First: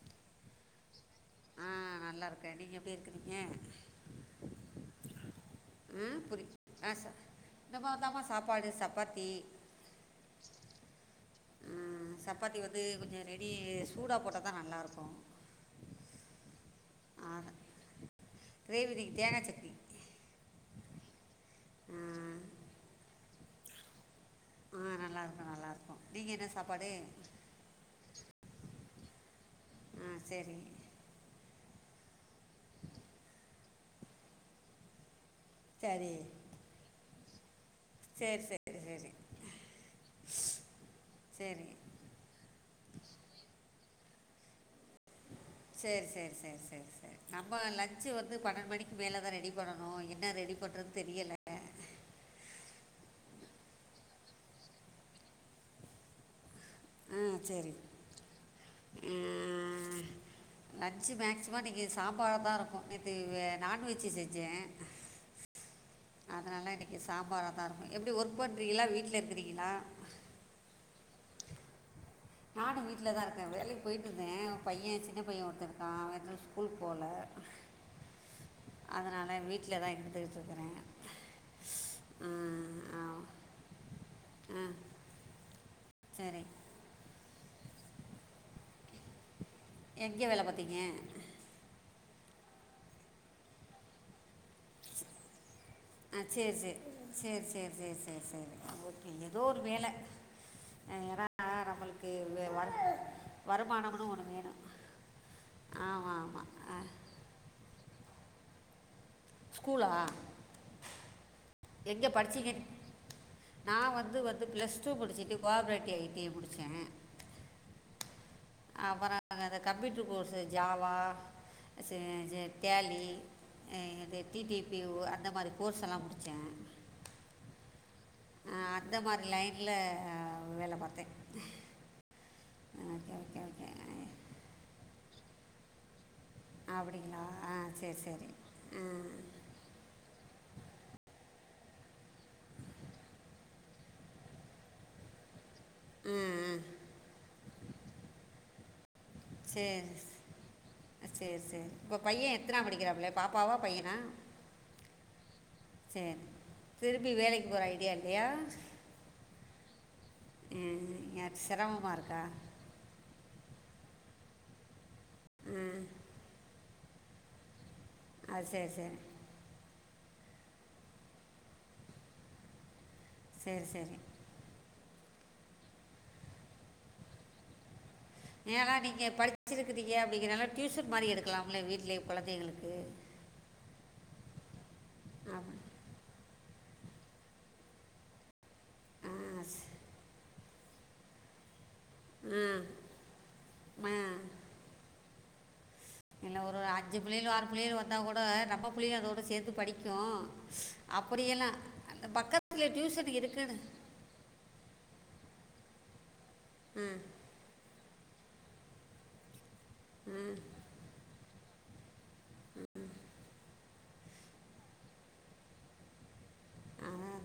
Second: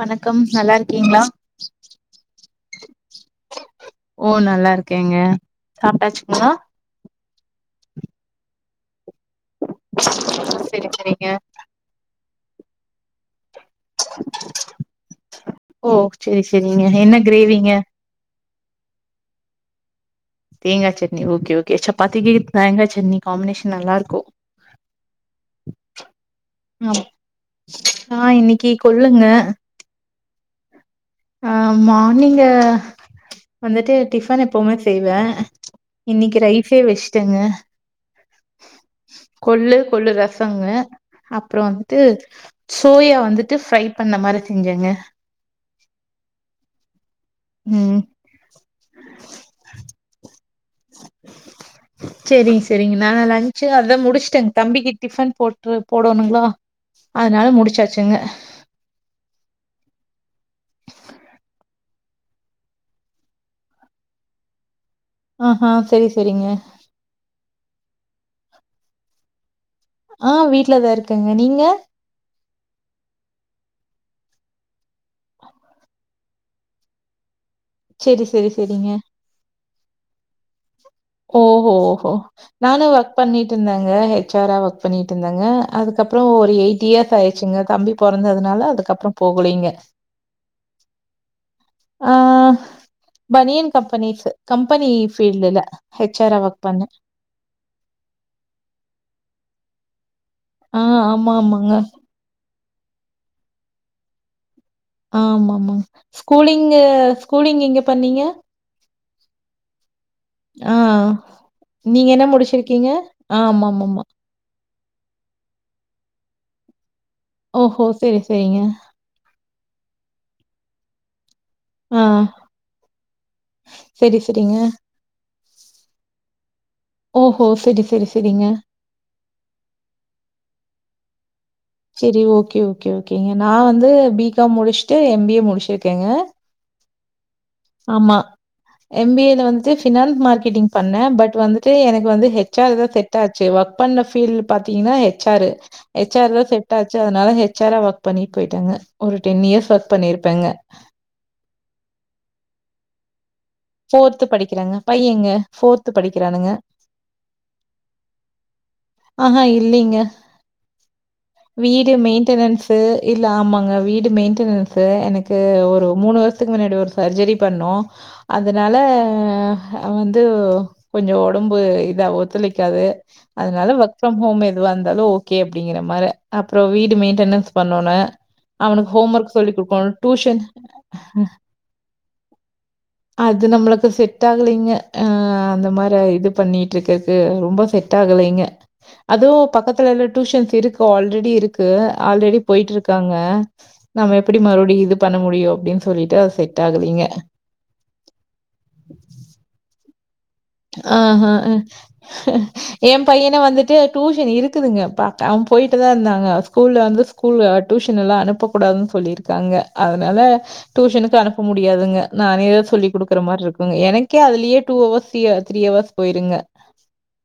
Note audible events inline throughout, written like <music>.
வணக்கம் நல்லா இருக்கீங்களா? ஆ நல்லருக்கே நீங்க எப்டி இருக்கிறீங்க ஓ நல்லா இருக்கேங்க ம் புரி சாப்ட்டாச்சுங்களா ஆ சா இந்த மாதாம்மா சாப்பாடு சப்பாத்தி செரி செரிங்க ம் சப்பாத்தி வந்து கொஞ்சம் ரெடி சூடா போட்டால் தா நல்லாயிருக்கு ஓ செரி சேரிங்க என்ன ஆ, கிரேவிங்க கிரேவி இன்னிக்கி தேங்கா சட்னி தேங்கா சட்னி ஓகே ஓகே ஆ சாபாத்தீக்கே தேங்கா சட்னி காம்பினேஷன் நல்லா இருக்கோ ஆ நல்லாயிருக்கோ நல்லாயிருக்கோ நீங்க என்ன சாப்பாடு நா இன்னிக்கு கொல்லுங்க ஆ சேரிங்க ஆ மார்னிங்கே வந்துட்டு டிஃபன் எப்பவுமே செய்வே சரி இன்னிக்கு ரைசே வச்சுட்டங்க சரி சரி சரி கொள்ளு கொல்லு ரசங்க சரி அப்றோம் ட்டு சோயா வந்துட்டு ஃப்ரை பண்ண மாரி செஞ்சங்க சேர் சேர் சேர் சேர் நம்மோ ம் லஞ்சு வந் து பன்னெண் மணிக் மேல தா ரெடி பண்ணனு என்ன ரெடி பண்றது தெரியல செரிங்க செரிங்க நா லஞ்ச்சு அதா முடிச்சுட்டேங் தம்பிக்கு டிஃபன் போட்டு போடனுங்ளா ஆ செரி ஆஆ <inaudible> லன்சு மேக்சிமோ இன்னிக்கி சாம்பார தா இருக்கு நேத்து நான்வெஜ்ஜு செஞ்சே ஆஹா செரி செரிங்க. கி சாம்பாறா தா இருக்கும் எப்டி ஒர்க் பண்றீகளா வீட்டுல இருக்கிறீகளா ஆ வீட்லதா இருக்கங்க நீங்க நானு வீட்டுல தா இருக்கே வேலைக்கி போயிட்டுருந்தே ஒரு பைய சின்ன பைய ஒருத்தருக்கா அவரிக்னால கூட்டு போலஅதனால செரி செரி செரிங்க வீட்டுல தா இருந்துக்கிட்ருக்கறே ஓஹோ ஓஹோ நானு ஆ ஒர்க் பண்ணிட்டு இருந்தேங்க ஹெச்ஆரா ஆ ஒர்க் பண்ணிட்டு இருந்தேங்க. அதுக்கப்புறோ சரி ஒரு எய்ட் இயர்ஸ் ஆயிச்சுங்க தம்பி பொறந்ததுனால அதுக்கப்புறோ போகலிங்க எங்கே வேல பாத்திங்க ஆ பனியன் கம்பெனிஸு கம்பெனி ஃபீல்டுல எச் ஆர்ஆ ஒர்க் பண்ணே சேர் சேர் சேர் சேர் சேர் ஓகே ஏதோ ஒரு வேல ஆ ஆமா ஆமாங்க சேரி வே ஒர்க் வருமானமுனு ஒன்னு வேணு ஆம ஆமா ஸ்கூலிங்கு ஸ்கூலிங் எங்க பண்ணீங்க ஸ்கூலா ஆ எங்க நீங்க என்ன படிச்சிங்க முடிச்சிருக்கீங்க ஆமா நா ஆமா ஆமா வந்து வந்து பிளஸ் சு பிடிச்சிட்டு கோஆப்ரேட்டிவ் அய்டி முடிச்சே ஓஹோ செரி செரிங்க அப்புறோ அந்த கம்ப்யூட்ரு கோஸு ஜாவா ஆ சேர் சே டேலி இந்த சரி, சரிங்க. டிடிபி அந்த மாரி கோர்ஸ்செல்லா முடுச் <unintelligible> ஓஹோ செரி செரி செரிங்க அந்த மார் லைன்ல்ல வேல பாத்தே செரி ஓகே ஓகே ஓகேங்க நா வந்து பி காம் முடுச்சுட்டு எம் பி ஏ முடிச்சிருக்கேங்க அப்டிங்ளா ஆ சரி ஆமா சரி ஆ எம் பி ஏல வந்து ஃபினான்ஸ் மார்க்கெட்டிங் பண்ணே பட் வந்துட்டு எனக்கு வந்து ஹெ ஆர் தா செட் ஆச்சு ஒர்க் பண்ண ஃபீல் பாத்தீங்கன்னா ஹச் ஹச் ஆரு ஆ ஹச் ஆர் த ஆ, செட் ஆச்சு அதனால ஹச் ஆர் ஒர்க் பண்ணிட் போயிட்டெங்க ஒரு டென் இயர்ஸ் ஒர்க் சரி பண்ணிருப்பேங்க சரி சரி இப்போ பையே எத்தனாப் படிக்கிறாப்ல பாப்பாவா பைய ஃபோர்த்து படிக்கிறாங்க பையங்க ஃபோர்து சரி படிக்கிறானுங்க திருப்பி வேலைக்கு போற ஐடியா இல்லையா ஆஹா இல்லிங்க ம் ம் யா சிரமமா இருக்கா மெயின்டனன்ஸு இல்ல ஆமாங்க வீடு மைன்டனன்ஸு எனக்கு ம் ஒரு மூனு வருஷத்துக்கு முன்னாடி ஒரு சர்ஜரி பண்ணோ அது சரி அதனால சரி வந்து கொஞ்சொ ஒடம்பு இதா ஒத்துழைக்காது சரி அதனால சரி வொர்க் ஃப்ரம் ஹோம் எதுவாந்தாலு ஓகே அப்படிங்கற மார அப்புறொ வீடு மெயின்டனன்ஸ் பண்ணோனு ஏனா அவனுக்கு நீங்க ஹோம் ஒர்க் சொல்லிக் படிச்சிருக்குறீங்க குடுக்கணும். டியூஷன் அப்படிங்கிறனால டியூஷன் மாரி எடுக்கலாம்லே வீட்டிலயே கொழந்தைகளுக்கு அது நம்மளுக்கு செட் ஆகலிங்க ஆ அப்படி அந்த மாரி இது பண்ணிட்டு இருக்கர்க்கு ரொம்ப செட் செட்டாகுலீங்க அதுவு ஆ ச- பக்கத்துலல்லா டியூஷன்ஸ் இருக்கு ஆல்ரெடி இருக்கு ஆல்ரெடி போயிட்டுருக் இருக்காங்க ஆ நம்ம ஆ எப்டி மறுபடியு இது பண்ண முடியு அப்டின்னு சொல்லிட்டு அது செட் ஆகுலீங்க புள்ளையல் வந்தா கூட நம்ப புள்ளைக அதோட சேந்து படிக்கு ஆ ஆ ஏ டியூஷன் பையன இருக்குன்னு வந்துட்டு டியூஷன் இருக்குதுங்க பா அவன் போயிட்டு தா இருந்தாங்க ஸ்கூல்ல ம் வந்து ஸ்கூல்ல டியூஷனெல்லா அனுப்பக்கூடாதுன்னு சொல்லிருக்காங்க அதனால ம் டியூஷனுக்கு அனுப்ப முடியாதுங்க நானேதா சொல்லிக் குடுக்குற மார் இருக்குங்க எனக்கே அதுலேயே two hours three three hours போயிருங்க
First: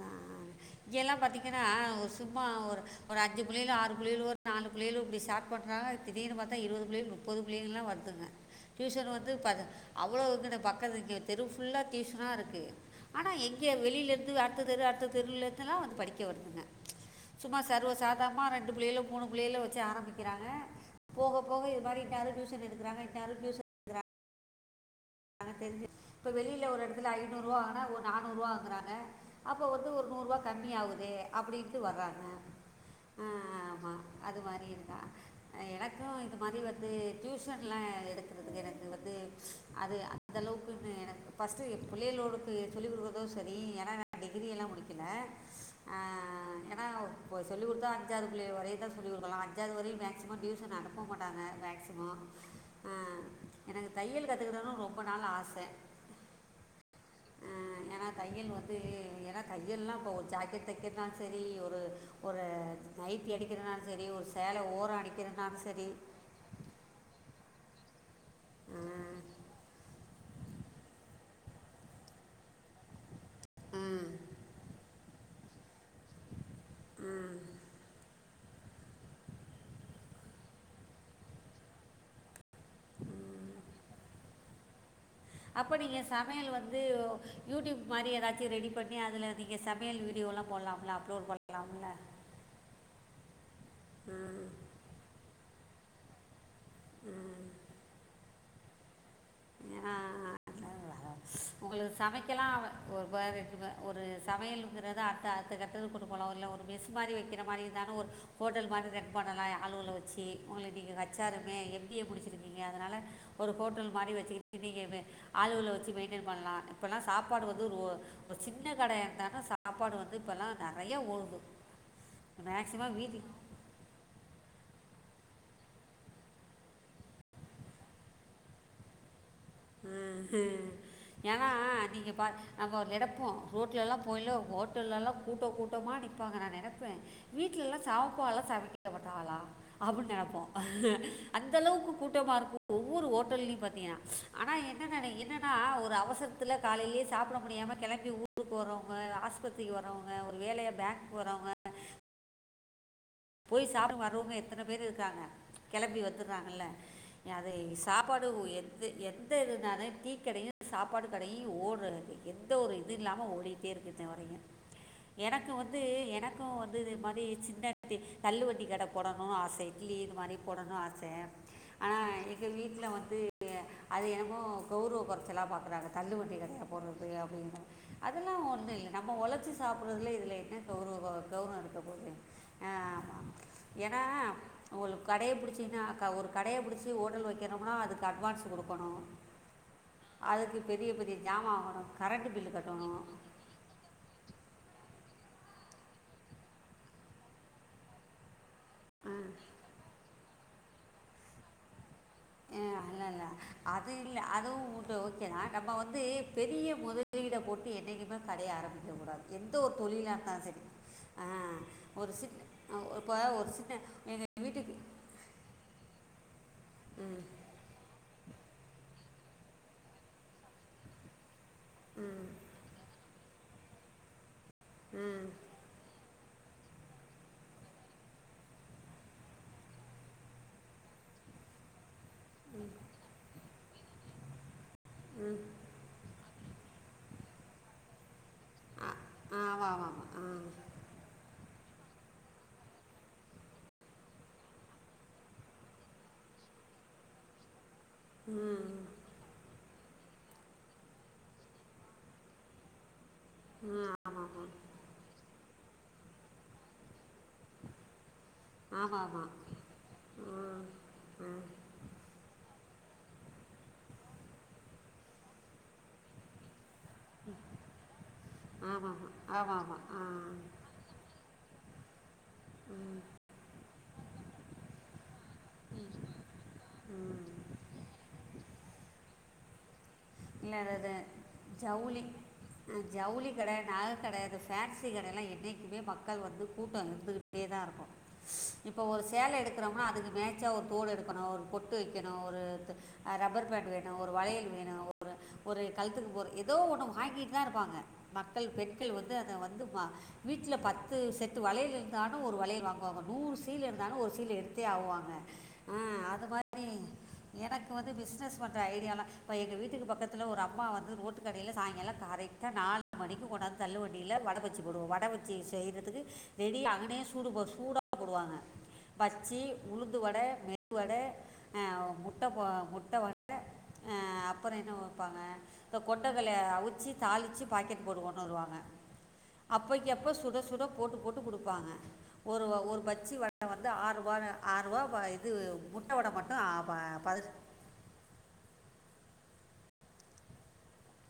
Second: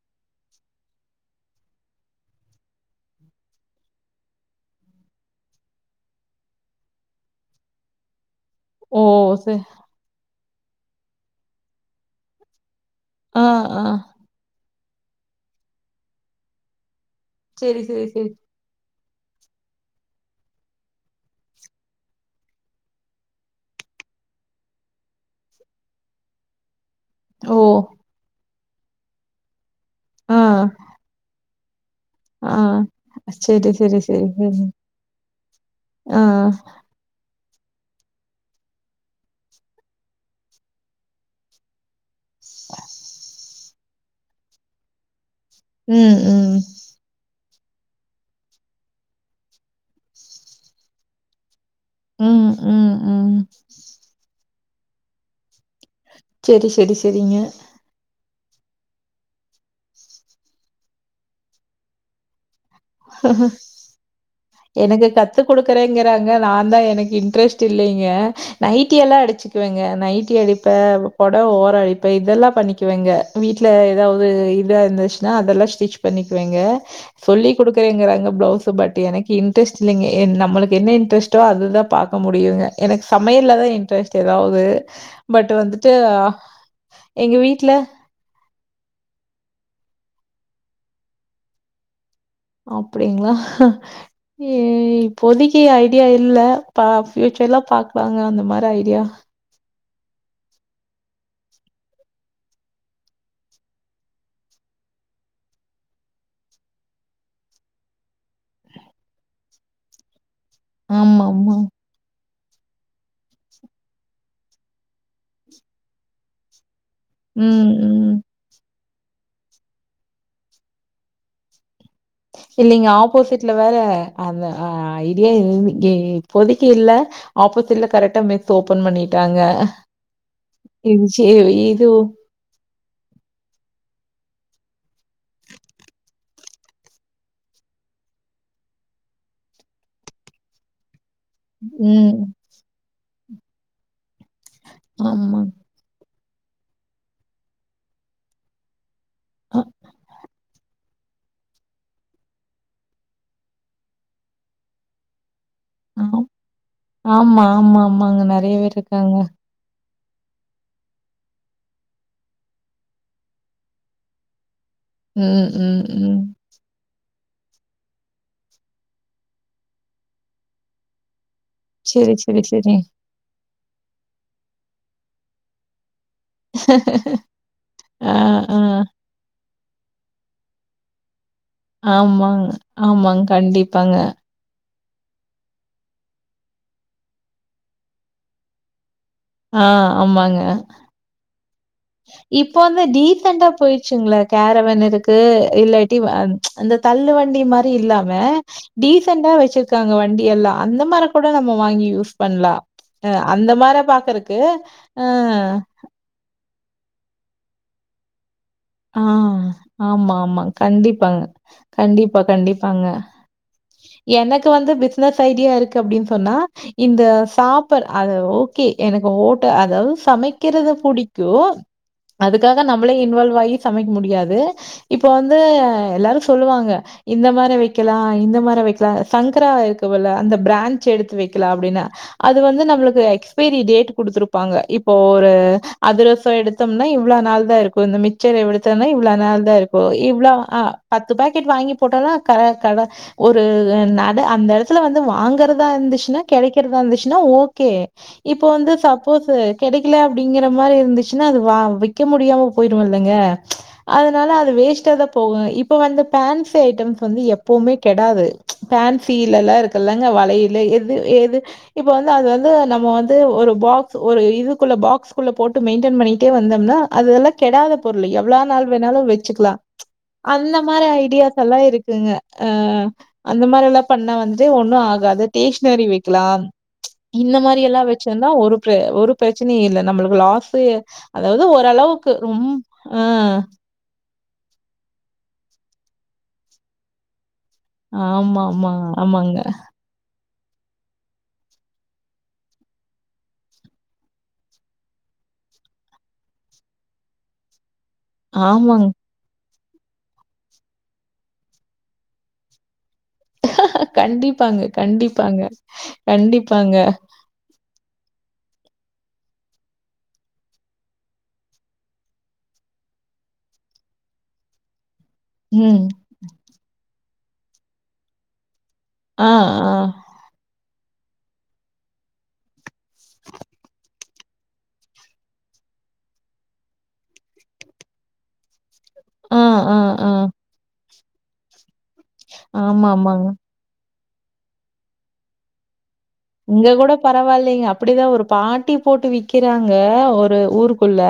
ஆ இங்கெல்லா பாத்தீங்கன்னா ஒரு சும்மா ஒரு ஒரு அஞ்சு புள்ளையளோ ஆறு புள்ளையளோ ஒரு நாலு பிள்ளைளு இப்படி ஷார்ட் பண்றாங்க திடீனுபாத்தா இருவது புள்ளை முப்பது புள்ளைலா வருதுங்க ஓ! டியூஷன் வந்து ப சரி. அவ்ளோ இங்கின பக்கத் இங்க தெரு ஃபுல்லா டியூஷனா இருக்கு ஆனா ஆ, எங்கே ஆ. வெளிலேருந்து அடுத்த தெரு அடுத்த தெருலேந்துலா வந்து படிக்க வர்துங்க சும்மா சரி, சரி, சரி. சர்வசாதமா ரெண்டு பிள்ளைளு மூணு புள்ளைள வச்ச ஆரம்பிக்கிறாங்க போக போக இது மாரி இன்னாரு டியூஷன் எடுகிறாங்க இன்னாரு டியூசன் தெரிஞ்சு இப்ப வெளில ஒரு எடத்துல ஐநூறுவா ஓ! வாங்கனா ஒரு நானூற்வா வாங்குறாங்க அப்போ வந்து ஒரு நூற்வா ஆ, கம்மியாவ்தே அப்டின்ட்டு வர்றாங்க ஆ ஆ சரி, ஆமா சரி, சரி, அது சரி. மாரி இருந்தா எனக்கும் ஆ. இது மாரி வந்து டியூஷன்லா எடுக்கறதுக்கு எனக்கு வந்து அது அந்தளவுக்கின்னு எனக்கு ஃபஸ்ட்டு பிள்ளைகளோடுக்கு சொல்லிக்குடுக்கறதோ சரி ஏனா நா டிகிரியெல்லா முடிக்கில ஆ ம், ம். ஏனா இப்போ சொல்லி குடுத்தா அஞ்சாவது புள்ளைய வரையுந் தா சொல்லி குடுக்கலா அஞ்சாவது வரையு மேக்சிமம் டியூஷன் அனுப்ப மாட்டாங்க மேக்சி மோ ம், ஆ ம், ம். எனக்கு தையல் கத்துக்கிடனு ரொம்ப நாள் ஆச செரி செரி செரிங்க ஏனா தையல் வந்து ஏனா தையல்லா இப்போ ஒரு ஜாக்கெட் தெக்கர்னாலு சரி ஒரு ஒரு நைட்டி அடிக்கிறனாலு சரி ஒரு சேல ஓரொ அடிக்கிறனாலு சரி நாந்தா எனக்கு இன்ட்ரஸ்ட் இல்லீங்க நைட்டி எல்லா அஹ் அடிச்சுக்குவங்க நைட்டி அடிப்பே பொடவ ஓரோ அடிப்பே இதெல்லா பண்ணக்குவங்க வீட்டுல ம், ஏதாவது இதா இருந்துச் நா அதெல்லா ஸ்டிச் பண்ணிக்குவேங்க ம். சொல்லி க்கறேங்கறாங்க பிளவுஸ் பட் எனக்கு இன்ட்ரஸ்ட் இல்லைங்க நம்மளுக்கு என்ன இன்ட்ரஸ்ட்டோ அதுதா பாக்க முடியுங்க எனக்கு சமையல்லதா இன்ட்ரஸ்ட் எதாவது அப்ப நீங்க சமையல் வந்து எங்க வீட்ல யூடியூப் மாரி எதாச்சு ரெடி பண் ணி அதுல நீங்க சமையல் வீடியோல்லா போட்லாமல்ல அப்லோட் பண்லாமல்ல அப்டிங்ளா ம் இப்போதைக்கு ஐடியா இல்ல ப ஃபியூச்சர்ல பாக்கலாங்க அந்த மாரி ஐடியா ஏனா அந்த <inaudible> உங்களுக்கு சமைக்கல்லா ஒரு ஒரு சமையலுங்கறத அத்த அடுத்த க ட்டத்துக்கு கொண்டுபோலா இல்ல ஒரு மெஸ் மாரி வெக்கிற மாரி இருந்தாலு ஒரு ஹோட்டல் மாரி ரன் பணலா ஆளுவள வெ வெச்சு ஒங்களுக்கு நீங்க ஆமாமா. வெச்சாருமே எம் பி ஏ முடிச்சிருக்கீங்க அதனால ஒரு ஹோட்டல் மாரி வெச்சு நீங்க ஆளுவள வெச்சு மெயின்டெய்ன் பண்லா இப்பல்லா சாப்பாடு வந்து ம், ம். இப்ப சின்ன கடையா இருந்தாலு சாப்பாடு வந்து இப்பல்லா நெறையா ஓடுது இல்லைங்க மேக்ஸிமம் வீட்டுக்கு ஆப்போசிட்ல வேற அந்த ஐடியா இ இப்போதைக்கு இல்ல ஆப்போசிட்ல கரெக்டா மெஸ் ஓப்பன் பண்ணிட்டாங்க ம் ஹ்ம் இது சி ஏனா இது நீங்க பா நம்ம ஒரு நெடப்போ ரோட்ல்லா போய்ல ஹோட்டல்லல்லா கூட்டோ கூட்டமா நிப்பாங்க நா நெனப்பே வீட்ல எல்லா சாப்பால்லா சமைக்கிற மாட்டாங்லா அப்டின்னு நெனைப்போ அந்த அளவுக்கு ம். கூட்டம இருக்கு ஒவ்வொரு ஹோட்டல்லயும் பாத்தீனா ஆனா என்னனா ஆமா. என்னனா ஒரு அவசரத்துல காலைலயே சாப்பிட முடியாம கெளம்பி ஊ ருக்கு போறவங்க அ ஆஸ்பத்திரிக்கு வர்றவங்க ஒரு வேலையா பேங்குக்கு போறவங்க போய் சாப்ட்டு வர்றவங்க எத்தன பேர் இருக்காங்க கெளம்பி ஆ வத்துர்றாங்கல்ல ஆமா, அது ஆமா, ஆமாங்க. சாப்பாடு நெறைய பேர் எந்த இருக்காங்க. எந்த இதுனாலு டீக்கடையு சாப்பாடு கடையு ஓடறது எந்த ஒரு இது இல்லாம ஓடிட்டே இருக்கு இன்னவரைக்கு ம், எனக்கு வந்து ம், ம். எனக்கு வந்து இது மாரி சின்ன தள்ளு வண்டி கடை போடணுனு ஆச இட்லி இது மாரி போடணுனு ஆச ஆனா சரி, சரி, எங்க சரி. வீட்ல வந்து அது என்னமோ கௌரவ கொறச்சலா பாக்கறாங்க தள்ளு வண்டி போடுறது அப்டின்னு ஆ, அதெல்லா ஆ. ஒண்ணு இல்ல நம்ம உழைச்சு சாப்பறதுல இதுல என்ன கௌவ கௌரவோ இருக்கு ஆமாங் ஆமாங்க கண்டிப்பாங்க அ உங்களுக்கு கடையப் புடிச்சீங்கனாக்கா ஒரு கடைய புடிச்சு ஹோட்டல் வெக்கனும்னா அதுக்கு அட்வான்ஸ் குடுக்கணு ஆ, ஆமாங்க. அதுக்கு பெரிய பெரிய ஜாமா வாங்கனு இப்போ வந்து டீசன்டா போயி ங்ளே கேரவன் இருக்கு இல்லாட்டி அந்த தள்ளு வண்டி மாரி இல்லாம டீசன்ட்டா வெச்சிருக்காங்க வண்டியெல்லா அந்த மார கூட நம்ம வாங்கி யூஸ் பண்லா இல்லை இல்லை அந்த மார அது பாக்கறக்கு அ து பெரிய முதலீட போட்டு என்னைக்குமே கடைய ஆரம்பி க்க ஆ கூடாது எந்த ஒரு தொழிலா ஆமா, இருந்தாலு ஆமா. சரி கண்டிப்பாங்க. அ ஒரு கண்டிப்பா, சின் கண்டிப்பாங்க. இப்ப ஒரு சின்ன எங்கள் எனக்கு வந்து வீட்டுக்கு பி ஸினஸ் ஐடியா இருக்கு அப்டின் சொன்னா இந்த சாப்பாடு அ ஓகே என ஓட்ட அதாவது சமைக்கறது புடிக்கு அதுக்காக நம்மளே இன்வால்வ் ஆயி சமைக்க முடியாது இப்ப வந்து எல்லாரு சொல்லுவாங்க இந்த மாரி வெக்கலா இந்த மாரி வெக்கலா சங்கரா இருக்கு போல அந்த பிரான்ச் எடுத்து வெக்கலா அப்டின்னுா அது வந்து நம்மளுக்கு எக்ஸ்பைரி டேட் குடுத்துருப்பாங்க இப்போ ஒரு அதுரசசோ எடுத்தோம்னா இவ்ளோ நாள் தா இருக்கு இந்த மிச்சர் எவ்டுத் தன இவ்ளோ நாள் தான் ஆமாம் இருக்கும் ஆமாம் இவ்ளோ ஆ பத்து பாக்கெட் வாங்கி போட்டாலு க கட ஒரு நட அந்த இடத்துல வந்து வாங்கறதா இருந்துச்சுன்னா கிடைக்கிறதா இருந்துச்சுன்னா ஓகே இப்ப வந்து சப்போஸ்ஸு கிடைக்கல அப்படிங்கிற மாரி இருந்துச்சுன்னா அது வா விக்க முடியாம போயிருமில் லங்க ம்ச் அதனால ஆமாம் ஆமாம் அத் அது வேஸ்ட்டா தா போகு இப்ப வந்த போன்சி ஐட்டம்ஸ் வந்து எப்பவுமே கெடாது ம்ச் ஆமாம் ஆமாம் ஆமாம் ஆமாம் போன்சியில எல்லா இருக்குல்லங்க வளையல்லு எது எது இப்ப வந்து அது வந்து நம்ம வந்து ஒரு பாக்ஸ் ஒரு இதுக்குள்ள பாக்ஸ்குள்ள போட்டு மெயின்டெின் பண்ணிட்டே வந்தோம்னா அத எல்லா கெடாத பொருளு எவ்ளா நாள் ஆமாம் வேணாலு ஆமாம் வெச்சுக்கலா ஆமாம் ம்ச் ஆமாம் அந்தம் மாரி ஐடியாஸ் எல்லா இருக்குங்க ஆ அந்த மாரி எல்லா பண்ண வந்துட்டு ஒண்ணு ஆகாது ஸ்டேஷ்னரி வைக்கலா ம்ச் இந்த மாரி எல்லா வச்சிருந்தா ஒரு ப்ரே ஒரு பிரச்சனே இல்ல நம்பளுக் இல்லை லாஸு அது அதாவது ஜவுளி ஓரளவுக்கு ரொம் அஹ் ஆ ஜவுளி கட நாகக்கட இது ஃபேன்சி கடைல்லா என்னைக்குமே மக்கள் வந்து கூட்டோ இருந்துகிட்டே தா இருக் கு ஆமா ஆமா இப்ப ஒரு ஆமாங்க சேல எடுக்கிறோம்னா அதுக்கு மேச்சா ஒரு தோடு எடுக் கணு ஒரு பொட்டு வைக்கணு ஒரு த்து அ ரப்பர் பேண்ட் வேணு ஒரு வளையல் வேணு ஒ ரு ஒரு கழுத்துக்கு போற ஏதோ ஒன்னு வாங்கிட்தா இருப்பாங்க மக்கள் ஆமாங் பெண்கள் வந் து அத வந்து வ வீட்ல பத்து செட்டு வளையல் இருந்தாலு ஒரு வளையல் வாங்குவாங்க நூறு செ சீல இருந்தாலு ஒரு சீல கண்டிப்பாங்க எடுத்தே ஆவாங்க கண்டிப்பாங்க அ அது மாரி கண்டிப்பாங்க எனக்கு வந்து பிசினஸ் பண்ற ஐடியாலா இப்ப எங்க வீட் ட்டுக்கு பக்கத்துல ஒரு அம்மா வந்து ரோட்டு கடைல சாயங்காலோ கரெக்டா நாலு மணிக்கு கொண்டந்து தள்ளு வண்டியில வட பஜ்ஜி ஜி போடுவோ வட வச்சி ம் செய்றதுக்கு ரெடி அங்கனே சூடு போஸ் சூடா போடுவாங்க ஆ பச்சி உளுந்து வட மெது வட ஆ முட்ட போ முட்ட வட ஆப் அப்பறோ என்ன வப்பாங்க இந்த கொண்டைக்கல்லைய அவிச்சி தாளிச்சு பாக்கெட் போட்டு கொண்டு வருவாங்க ஆ ஆ ஆ அப்பைக்கு ஆ அப்ப சுட சுட போட்டு போட்டு குடுப்பாங்க ஒரு வ ஒரு ஆமா பச்சி ஆமாங்க வட வ வந்து ஆறுபானு ஆறுவா வ இது முட்ட வட மட் இங்க கூட பரவாயில்லைங்க அப் அப்படிதா ஒரு பாட்டி போட்டு விக்கிறாங்க ஒரு ஊருக்குள்ள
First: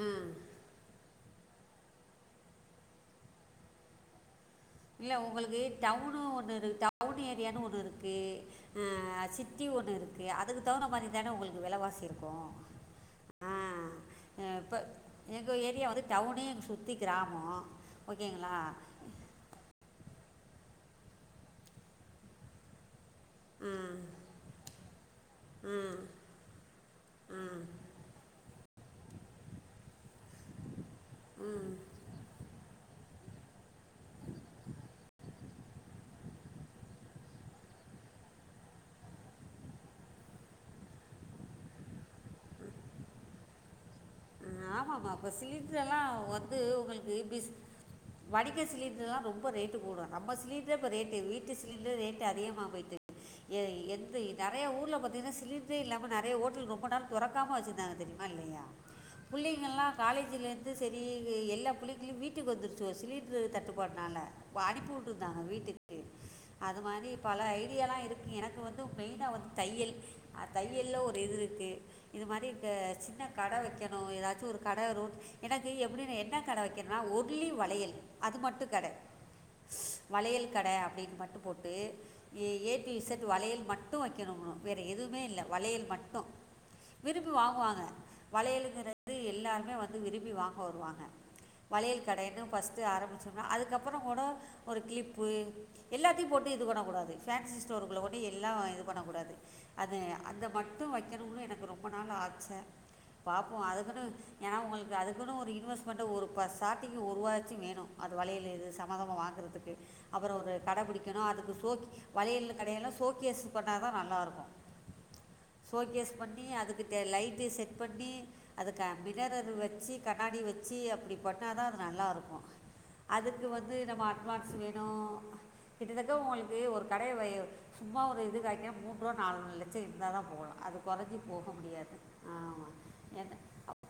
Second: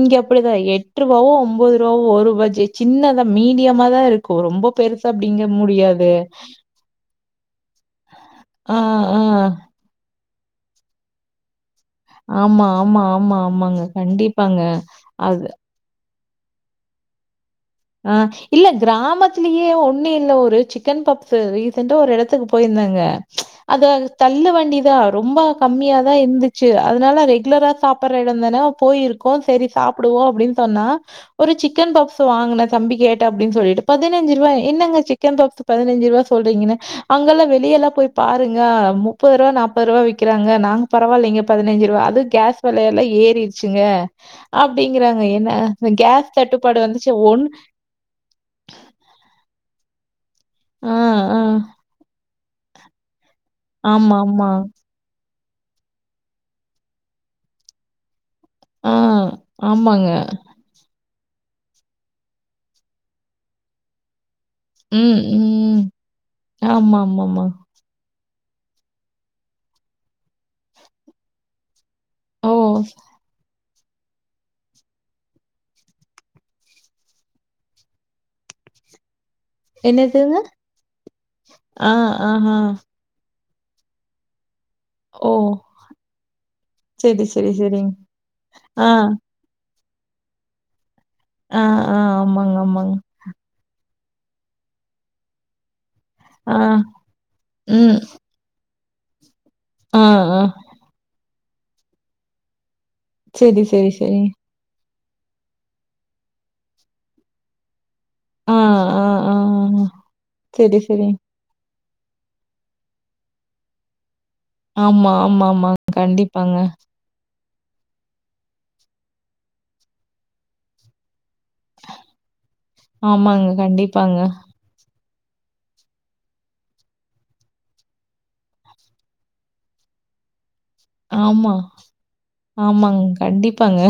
இங்க அப்படிதா எட் ட்ரூவாவோ ஒம்போது ரூவாவோ ஒரு பஜ்ஜி சின்னதா மீடியமா தா இருக்கும் ரொம்பப் இல்ல உங்களுக்கு டவுனு ஒன்னு இருக் டவுன் ஏரியான்னு ஒன்னு இருக்கு ஆ அ சிட்டி ஒன்னு இருக்கு அதுக்கு தகுந்த மாரி தானே உங்களுக்கு வெலவாசி இருக் ஆமா, ஆமா, ஆமா, <unintelligible> ஆ ஆமாங்க. அ கண்டிப்பாங்க. இப்ப அது எங்க ஏரியா வந்துட் ட்டவுனு இங் சுத்தி கிராமோ அ இல்ல கிராமத்து த்திலியே ஒன்னு இல்ல ஒரு சிக்கன் பப்ஸ்ஸு ரீசட்டா ஒரு எடத்துக்கு போயிருந்தேங்க ம்ச் அது ம் அங்க தள்ளு வண்டி தா ரொம்ப ம் கம்மியாக தா இருந்துச்சு அதனால ம் ரெகுலரா சாப்பிடடுற எடோந்தானே போயிருக் கோ செரி சாப்பிடுவோ அப்டின்னு சொன்னா ஒரு ம் சிக்கன் பப்ஸ் வாங்கினத் தம்பி கேட்டாப்படினு சொல்லிட்டு பதினஞ்சு ரூவா என்னங்க சிக்கன் பாப்ஸ் பதினஞ்சு ரூவா சொல்றீங்குன்னு அங்கெல்லா வெளிய எல்லா போய் பாருங்க முப்பது ரூபா நாப்பது ரூபா விக்கிறங்க நாங்க பரவாயில்லைங்க பதினைஞ்சு ரூபா அதுக் கேஸ் வெலய எல்லா ஏறிடுச்சுங்க ம், ஆமாம்மா அப்படிங்கறாங்க இப்போ என்ன அந்த சிலிண்டர்லாம் கேஸ் வந்து தட்டுப்பாடு வந்துச்சு உங்களுக்கு இப்படி ஒன் வடிக்க சிலிண்டர்லா ரொம்ப ரேட்டு கூடு நம்ம சிலிண்ட்ரே இப்ப ஆ ரேட்டு ஆ வீட்டு சிலிண்டரே ரேட்டு் அதிகமாக போயிட்டு எ ஆமா எந்தை ஆமா நறைய ஊர்ல பாத்தீங்கன்னா சிலிண் அது இல்லாம நெறைய ஓட்டல் ரொம்ப நேரோ தொரக்காம வெச்சிருந்தாங்க தெரியுமா இல்லையா ஆ புள்ளைங்கெல்லா ஆமாங்க காலேஜ்ல இருந் ந்து செரி எல்லா புள்ளைகளயு வீட்டுக் வந்துருச்சுகோ சிலீன்ட்ரு தட்டு பாட்னால ம் <unintelligible> ம் வீட்டுக்கு அது ஆமா மாரி பல ஆமாமா ஐ ஐடியால்லா இருக்கு எனக்கு வந்து மெயினா வந்து தையல் அ தையல்ல ஒரு இது இருக்கு இது மாரி ஓ த சின்ன கட வெக் வெக்கணு ஏதாச்சு ஒரு கட ரோட் எனக்கு எப்டினு என்ன கட வெக்கணுனா ஒன்லி வளையல் அது மட்டு கட என்னதுங்க? வளையல் கட அப்டின் மட்டு போட்டு ஆ, ஆஹா. ஏ டு இஸேட் வலையல் மட்டு வெக்கணுமா வேற எதுமே ஓ! இல்ல வளையல் மட்டு சரி, விரும்பி சரி, வாங்குவாங்க சரிங்க. வளையலுக்கு ஆ எல்லாருமே வந்து விரும்பி வாங்க வருவாங்க ஆ, ஆ. வலையல் கடேனு ஆமாங்க, ஃபர்ஸ்ட்டு ஆமாங்க. ஆரம்பிச்ச அதுக்கப்புறோ கூட ஒரு க்ளிப்பு எல்லாத்தயு போட்டு ஆ, இது பண்ணக்கூடாது ஃபேன்சி ம். ஸ்டோருக்குள்ள கூட அப்டி எல்லா இது பண்ணக்கூடாது அது ஆ, ஆ. அந்த மட்டு வைக்கணும்ன்னு எனக்கு ரொம்ப நாள் ஆச்ச ஒ சரி, சரி, அதுக்குனு சரிங்க. ஏனா உங்களுக்கு அதுக்குன்னு ஒரு இன்வெஸ்ட்மெண்ட் ஒரு ப ஸ்டாட்டிங்கு ஒருவாயாச்சு வேணு அது வளையலு ஆ, இது ஆ, சம்மதமா ஆ, வாங்குறதுக்கு ஆ. அப்பறோ ஒரு சரி, கட சரிங்க. புடிக்கணு அதுக்கு சோக் வலையல்லு கடையெல்லா சோக்கேசு போட்டா தா நல்லாருக்கு ஆமா ஆமாம்மா கண்டிப்பாங்க அதுக்கு லைட்டு செட் பண்ணி அதுக்கு ஆ மிரர் வெச்சி கண்ணாடி வெச்சி அப்டி போட் த்தா தா அது நல்லாருக்கு அதுக்கு ஆமாங்க, வந்து நம்ம கண்டிப்பாங்க. அட்வான்ஸ் வேணு கிட்டத்தட்ட உங்களுக்கு ஒரு கடைய வை சும்மா ஒரு இதுக்காக மூன்றுவா நாலு லட்சோ இருந்தாதா போலா அதுக் கொறஞ்சி போக ஆமா, முடியாது ஆமா ஆமாங்க. கண்டிப்பாங்க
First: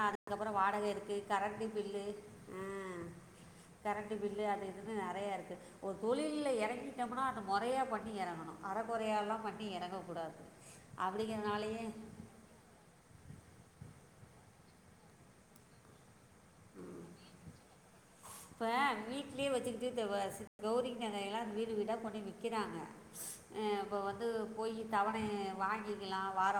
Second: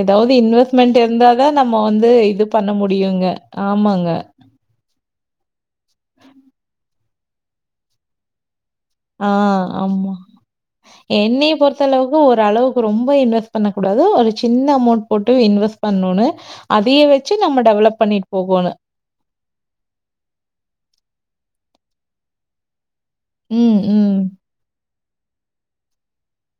ஏதாவது அதுக்கப்புறம் வாடகை இன்வெஸ்மென்ட் இருக்குது இருந்தாதா கரண்ட்டு நம்ம பில்லு வந்து இது பண்ண முடியுங்க ஆமாங்க இது அது இதுனு நெறையா இருக்கு ஒரு தொழில்ல எறங்கிட்டோம்னா அது மொறையா பண்ணி எறங்கணு ஆ, அறகொறையாலா பண்ணி ஆமா. எறங்கக்கூடாது அப்டிங்கறதுனாலயே இப்போ ஒரு அளவுக்கு ரொம்ப இன்வெஸ்ட் பண்ண கூடாது ஒரு சின்ன அமௌண்ட் போட்டு இன்வெஸ்ட் பண்ணோனு அதயே வெச்சு நம்ம டெவலப் பண்ணிட்டு போகோணு புள்ளய வெச்சுக்கிட்டு தெருவாசல் கௌரிங் நகையெல்லா வீடு வீடா கொண்டோயி விக்கிறாங்க அ ம், அப்போ ம். வந் து போயி தவண வாங்கிக்கலா வார